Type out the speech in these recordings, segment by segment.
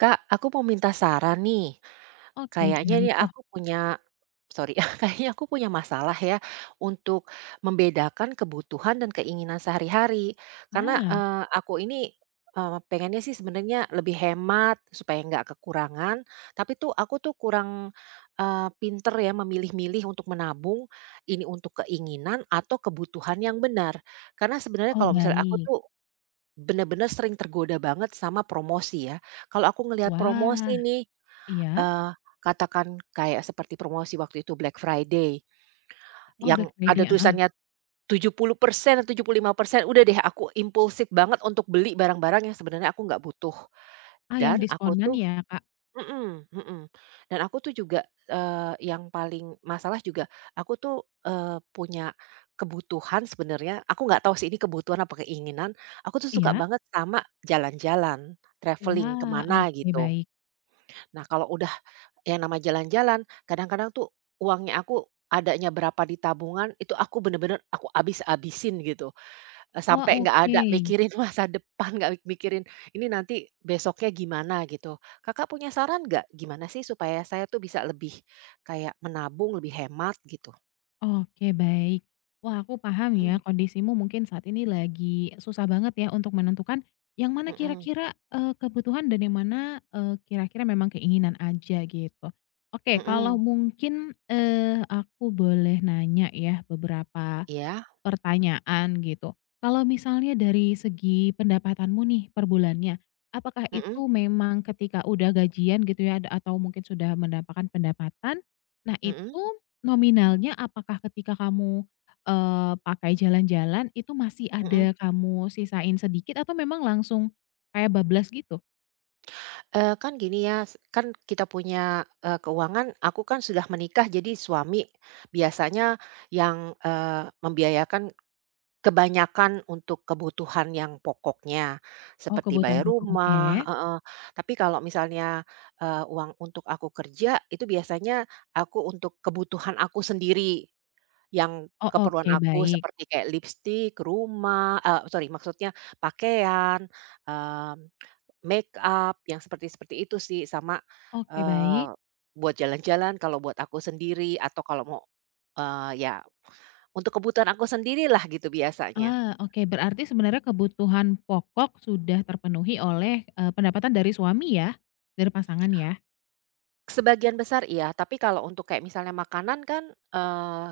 Kak, aku mau minta saran nih. Oke, Kayaknya gimana nih tuh? aku punya sorry, Kayaknya aku punya masalah ya untuk membedakan kebutuhan dan keinginan sehari-hari. Karena, Ah, aku ini, pengennya sih sebenarnya lebih hemat supaya nggak kekurangan, tapi tuh aku tuh kurang, pinter ya memilih-milih untuk menabung, ini untuk keinginan atau kebutuhan yang benar. Karena sebenarnya oh kalau misalnya aku baik. tuh benar-benar sering tergoda banget sama promosi ya. Kalau aku ngelihat Wah, promosi nih, iya. eee, katakan kayak seperti promosi waktu itu Black Friday Oh, Black yang ada Friday, heeh. tulisannya 70% atau 75%, udah deh aku impulsif banget untuk beli barang-barang yang sebenarnya aku nggak butuh. Ah, yang Dan aku diskonan tuh ya, Kak? Mhm, mhm. Dan aku tuh juga, yang paling masalah juga aku tuh, punya kebutuhan sebenarnya, aku nggak tahu sih ini kebutuhan apa keinginan, aku tuh suka Iya? banget sama jalan-jalan, traveling Wah, kemana oke gitu. baik. Nah kalau udah yang nama jalan-jalan, kadang-kadang tuh uangnya aku adanya berapa di tabungan, itu aku bener-bener aku abis-abisin gitu. Wah, Sampai nggak oke. ada mikirin masa depan, nggak mikirin, "Ini nanti besoknya gimana?" gitu. Kakak punya saran nggak, gimana sih supaya saya tuh bisa lebih kayak menabung, lebih hemat gitu? Oke, baik. Wah, aku paham ya Mhm, kondisimu mungkin saat ini lagi susah banget ya untuk menentukan yang mana mhm, kira-kira, kebutuhan dan yang mana, kira-kira memang keinginan aja gitu. Oke, kalau mhm, mungkin, aku boleh nanya ya beberapa iya, pertanyaan gitu. Kalau misalnya dari segi pendapatanmu nih per bulannya, apakah mhm, itu memang ketika udah gajian gitu ya, ada atau mungkin sudah mendapatkan pendapatan, nah mhm, itu nominalnya apakah ketika kamu, pakai jalan-jalan itu masih mhm. ada kamu sisain sedikit atau memang langsung kayak bablas gitu? Kan gini ya, kan kita punya, keuangan aku kan sudah menikah, jadi suami biasanya yang, membiayakan kebanyakan untuk kebutuhan yang pokoknya, Oh seperti kebutuhan bayar pokok, oke. rumah, heeh. Tapi kalau misalnya, uang untuk aku kerja, itu biasanya aku untuk kebutuhan aku sendiri, yang Oh keperluan oke aku baik seperti kayak lipstik, rumah eee, sorry maksudnya pakaian, mmm, makeup yang seperti-seperti itu sih sama, oke baik. eee, buat jalan-jalan kalau buat aku sendiri atau kalau mau, ya untuk kebutuhan aku sendirilah gitu biasanya. Ah, oke. Berarti sebenarnya kebutuhan pokok sudah terpenuhi oleh, pendapatan dari suami ya? Dari pasangan ya? Sebagian besar iya, tapi kalau untuk kayak misalnya makanan kan,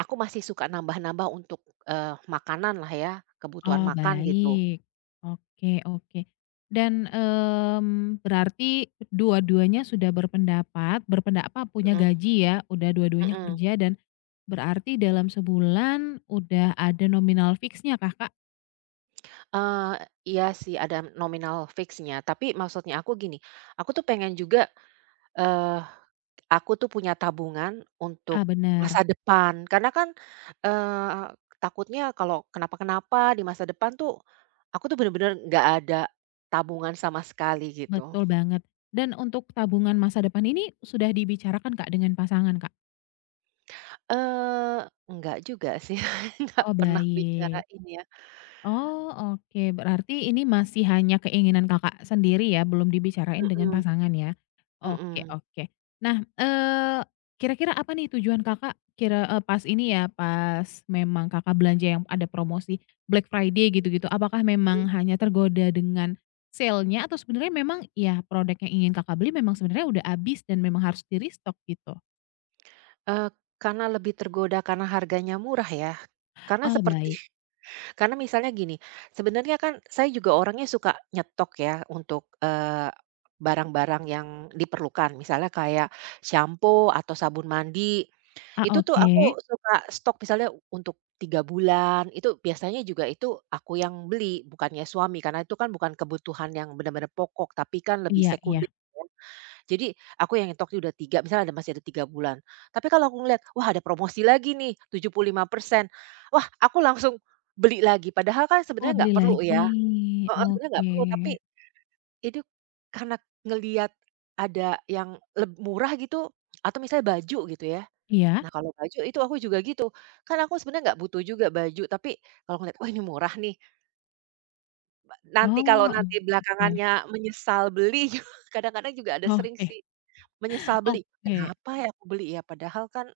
aku masih suka nambah-nambah untuk, makanan lah ya, kebutuhan Oh, makan gitu. baik. Oke oke. Dan, berarti dua-duanya sudah berpendapat berpendapat punya Mhm, gaji ya? Udah dua-duanya mhm. kerja dan berarti dalam sebulan udah ada nominal fixnya kakak. Eee, iya sih ada nominal fix-nya, tapi maksudnya aku gini, aku tuh pengen juga, eee, aku tuh punya tabungan Ah, untuk benar. masa depan. Karena kan, eee, takutnya kalau kenapa-kenapa di masa depan tuh, aku tuh bener-bener nggak ada tabungan sama sekali gitu. Betul banget. Dan untuk tabungan masa depan ini sudah dibicarakan, Kak, dengan pasangan, Kak? Enggak juga sih, enggak Oh, pernah bicara baik. ini ya. Oh, oke. Berarti ini masih hanya keinginan Kakak sendiri ya, belum dibicarain dengan Mhm, pasangan ya? Oke mhm, oke. Nah, kira-kira apa nih tujuan Kakak pas memang Kakak belanja yang ada promosi Black Friday gitu-gitu, apakah mhm. memang hanya tergoda dengan sale-nya atau sebenarnya memang ya produk yang ingin Kakak beli memang sebenarnya udah habis dan memang harus di-restock gitu? eee, karena lebih tergoda karena harganya murah ya, karena Oh, seperti baik. karena misalnya gini, sebenarnya kan saya juga orangnya suka nyetok ya untuk, barang-barang yang diperlukan, misalnya kayak shampoo atau sabun mandi. Ah, Itu tuh aku oke. suka stok misalnya untuk 3 bulan, itu biasanya juga itu aku yang beli, bukannya suami, karena itu kan bukan kebutuhan yang benar-benar pokok, tapi kan lebih Iya iya. sekunder ya. Jadi aku yang nyetok itu udah 3 misalnya ada masih ada 3 bulan. Tapi kalau aku ngelihat, wah ada promosi lagi nih 75%, wah aku langsung beli lagi, padahal kan Oh, sebenarnya beli nggak perlu lagi. ya, heeh, sebenarnya nggak Oke. perlu, tapi itu karena ngelihat ada yang murah gitu, atau misalnya baju gitu ya. Iya? Nah, kalau baju itu aku juga gitu, kan aku sebenarnya nggak butuh juga baju, tapi kalau ngeliat, "Oh, ini murah nih," nanti kalau Oh, nanti oke belakangannya menyesal beli, kadang-kadang juga ada sering oke sih menyesal beli, oke. "Kenapa ya aku beli ya? Padahal kan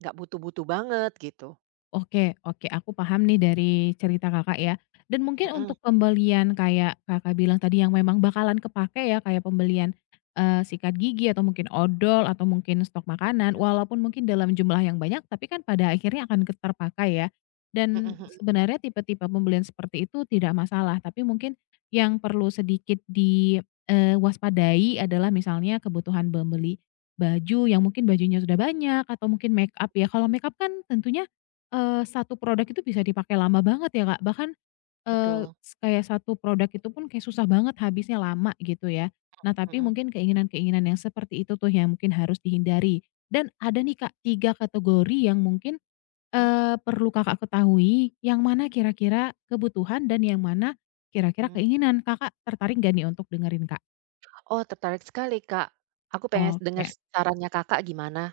nggak butuh-butuh banget," gitu. Oke oke, aku paham nih dari cerita Kakak ya. Dan mungkin Mhm, untuk pembelian kayak Kakak bilang tadi yang memang bakalan kepake ya, kayak pembelian, sikat gigi atau mungkin odol atau mungkin stok makanan, mhm, walaupun mungkin dalam jumlah yang banyak, tapi kan pada akhirnya akan ke terpakai ya. mhm, Dan mhm, sebenarnya tipe-tipe pembelian seperti itu tidak masalah, tapi mungkin yang perlu sedikit diwaspadai adalah misalnya kebutuhan membeli baju yang mungkin bajunya sudah banyak atau mungkin make up ya. Kalau make up kan tentunya 1 produk itu bisa dipakai lama banget ya, Kak. Bahkan, eee, betul, s kayak satu produk itu pun kayak susah banget habisnya lama gitu ya. Nah, tapi mhm, mungkin keinginan-keinginan yang seperti itu tuh yang mungkin harus dihindari. Dan ada nih, Kak, 3 kategori yang mungkin, mhm, perlu Kakak ketahui, yang mana kira-kira kebutuhan dan yang mana kira-kira mhm. keinginan. Kakak tertarik nggak nih untuk dengerin, Kak? Oh, tertarik sekali, Kak. Aku pengen dengar Oke. sarannya Kakak gimana?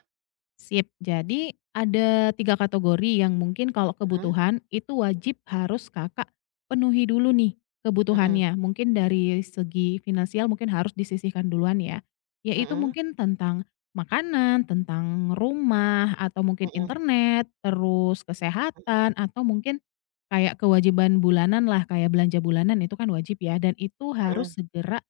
Sip. Jadi ada 3 kategori yang mungkin kalau Mhm, kebutuhan itu wajib harus Kakak penuhi dulu nih mhm, kebutuhannya. Mungkin dari segi finansial mungkin harus disisihkan duluan ya. Yaitu mhm, mungkin tentang makanan, tentang rumah, atau mungkin mhm, internet, terus mhm, kesehatan, atau mungkin kayak kewajiban bulanan lah, kayak belanja bulanan itu kan wajib ya dan itu harus mhm. segera,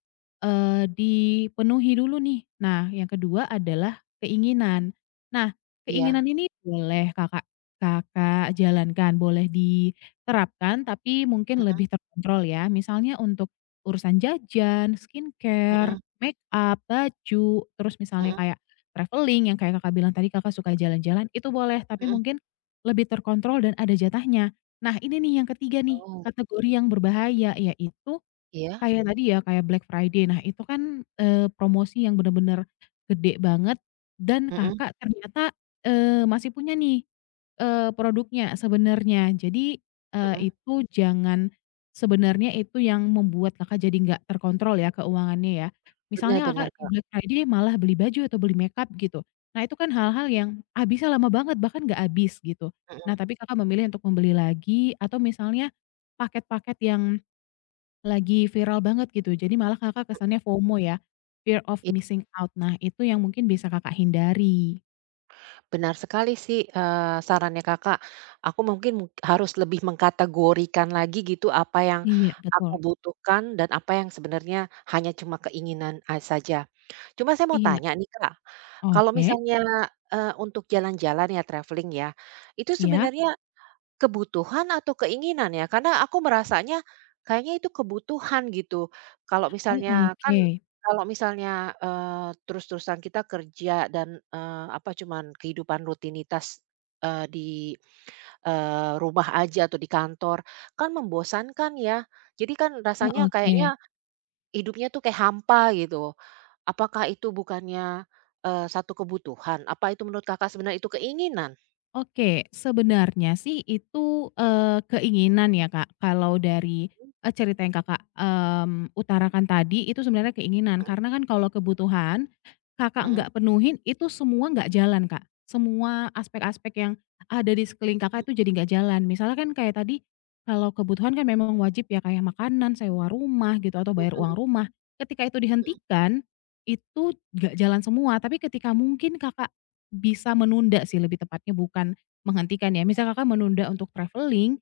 dipenuhi dulu nih. Nah yang kedua adalah keinginan. Nah, keinginan Iya, ini boleh Kakak Kakak jalankan, boleh diterapkan, tapi mungkin mhm, lebih terkontrol ya. Misalnya untuk urusan jajan, skincare, mhm, make up baju, terus misalnya mhm, kayak traveling yang kayak Kakak bilang tadi Kakak suka jalan-jalan, itu boleh, tapi mhm. mungkin lebih terkontrol dan ada jatahnya. Nah, ini nih yang ketiga nih, Oh, kategori yang berbahaya, yaitu iya? kayak tadi ya, kayak Black Friday. Nah, itu kan, promosi yang bener-bener gede banget dan Mhm, Kakak ternyata, masih punya nih, produknya sebenarnya. Jadi, mhm, itu jangan, sebenarnya itu yang membuat Kakak jadi nggak terkontrol ya keuangannya ya. Misalnya bener bener, Kakak di Kak, Black Friday malah beli baju atau beli makeup gitu. Nah, itu kan hal-hal yang habisnya lama banget, bahkan nggak habis gitu. Nah, mhm, tapi Kakak memilih untuk membeli lagi atau misalnya paket-paket yang lagi viral banget gitu, jadi malah Kakak kesannya FOMO ya, fear of iya missing out. Nah, itu yang mungkin bisa Kakak hindari. benar sekali sih, sarannya Kakak, aku mungkin harus lebih mengkategorikan lagi gitu apa yang Iya, aku betul. butuhkan dan apa yang sebenarnya hanya cuma keinginan saja. Cuma saya mau Iya, tanya nih, Kak, kalau oke, misalnya, untuk jalan-jalan ya traveling ya, itu iya. sebenarnya kebutuhan atau keinginan ya? Karena aku merasanya kayaknya itu kebutuhan gitu. Kalau Oh, misalnya kan oke. kalau misalnya, eee, terus-terusan kita kerja dan, apa, cuman kehidupan rutinitas, di, rumah aja atau di kantor, kan membosankan ya. Jadi kan Oh, rasanya oke. kayaknya hidupnya tuh kayak hampa gitu. Apakah itu bukannya, satu kebutuhan? Apa itu menurut Kakak sebenarnya itu keinginan? Oke, sebenarnya sih itu, keinginan ya, Kak. Kalau dari, Mhm, cerita yang Kakak, utarakan tadi, itu sebenarnya keinginan. Karena kan kalau kebutuhan, Kakak mhm, nggak penuhin, itu semua nggak jalan, Kak. Semua aspek-aspek yang ada di sekeliling Kakak mhm. itu jadi nggak jalan. Misalnya kan kayak tadi, kalau kebutuhan kan memang wajib ya, kayak makanan, sewa rumah gitu, atau Mhm, bayar uang mhm, rumah. Ketika itu mhm, dihentikan, itu nggak jalan semua. Tapi ketika mungkin Kakak bisa menunda sih lebih tepatnya, bukan menghentikan ya. Misal Kakak menunda untuk traveling,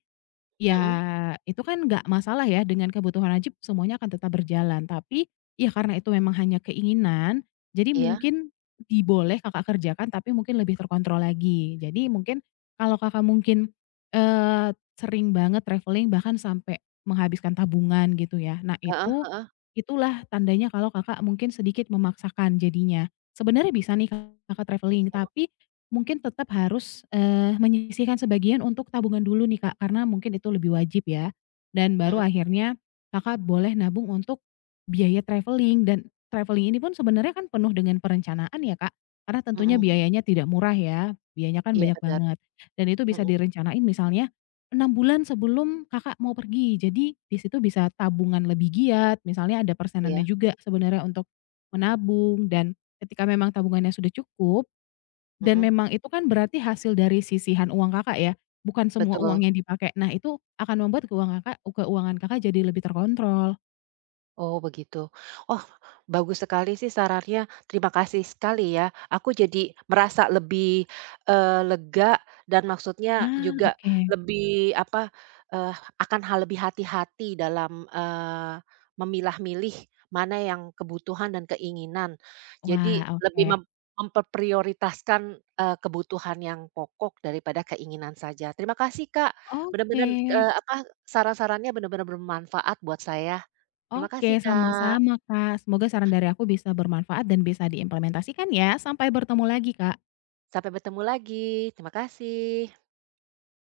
ya mhm. itu kan nggak masalah ya, dengan kebutuhan wajib semuanya akan tetap berjalan. Tapi, ya karena itu memang hanya keinginan, jadi Iya. mungkin diboleh Kakak kerjakan, tapi mungkin lebih terkontrol lagi. Jadi mungkin kalau Kakak mungkin, eee, sering banget traveling bahkan sampai menghabiskan tabungan gitu ya. Nah Heeh, itu, heeh, itulah tandanya kalau Kakak mungkin sedikit memaksakan jadinya. Sebenarnya bisa nih Kakak traveling, tapi mungkin tetap harus, menyisihkan sebagian untuk tabungan dulu nih, Kak, karena mungkin itu lebih wajib ya, dan baru mhm, akhirnya Kakak boleh nabung untuk biaya traveling dan traveling ini pun sebenarnya kan penuh dengan perencanaan ya, Kak, karena tentunya mhm, biayanya tidak murah ya, biayanya kan iya banyak benar, banget dan itu bisa mhm, direncanain misalnya 6 bulan sebelum Kakak mau pergi. Jadi di situ bisa tabungan lebih giat, misalnya ada persenannya iya, juga sebenarnya untuk menabung dan ketika memang tabungannya sudah cukup dan mhm, memang itu kan berarti hasil dari sisihan uang Kakak ya, bukan semua betul. uang yang dipakai. Nah itu akan membuat keuangan Kakak jadi lebih terkontrol. Oh, begitu. Oh, bagus sekali sih sarannya, terima kasih sekali ya. Aku jadi merasa lebih, lega dan maksudnya Ah, juga oke. lebih apa, eee, akan hal lebih hati-hati dalam, memilah-milih mana yang kebutuhan dan keinginan. Jadi Wah, lebih oke. Memperprioritaskan, kebutuhan yang pokok daripada keinginan saja. Terima kasih, Kak, Oke benar-benar, apa, saran-sarannya benar-benar bermanfaat buat saya. Terima oke, kasih, Kak, sama-sama Kak. Semoga saran dari aku bisa bermanfaat dan bisa diimplementasikan ya. Sampai bertemu lagi, Kak. sampai bertemu lagi, terima kasih.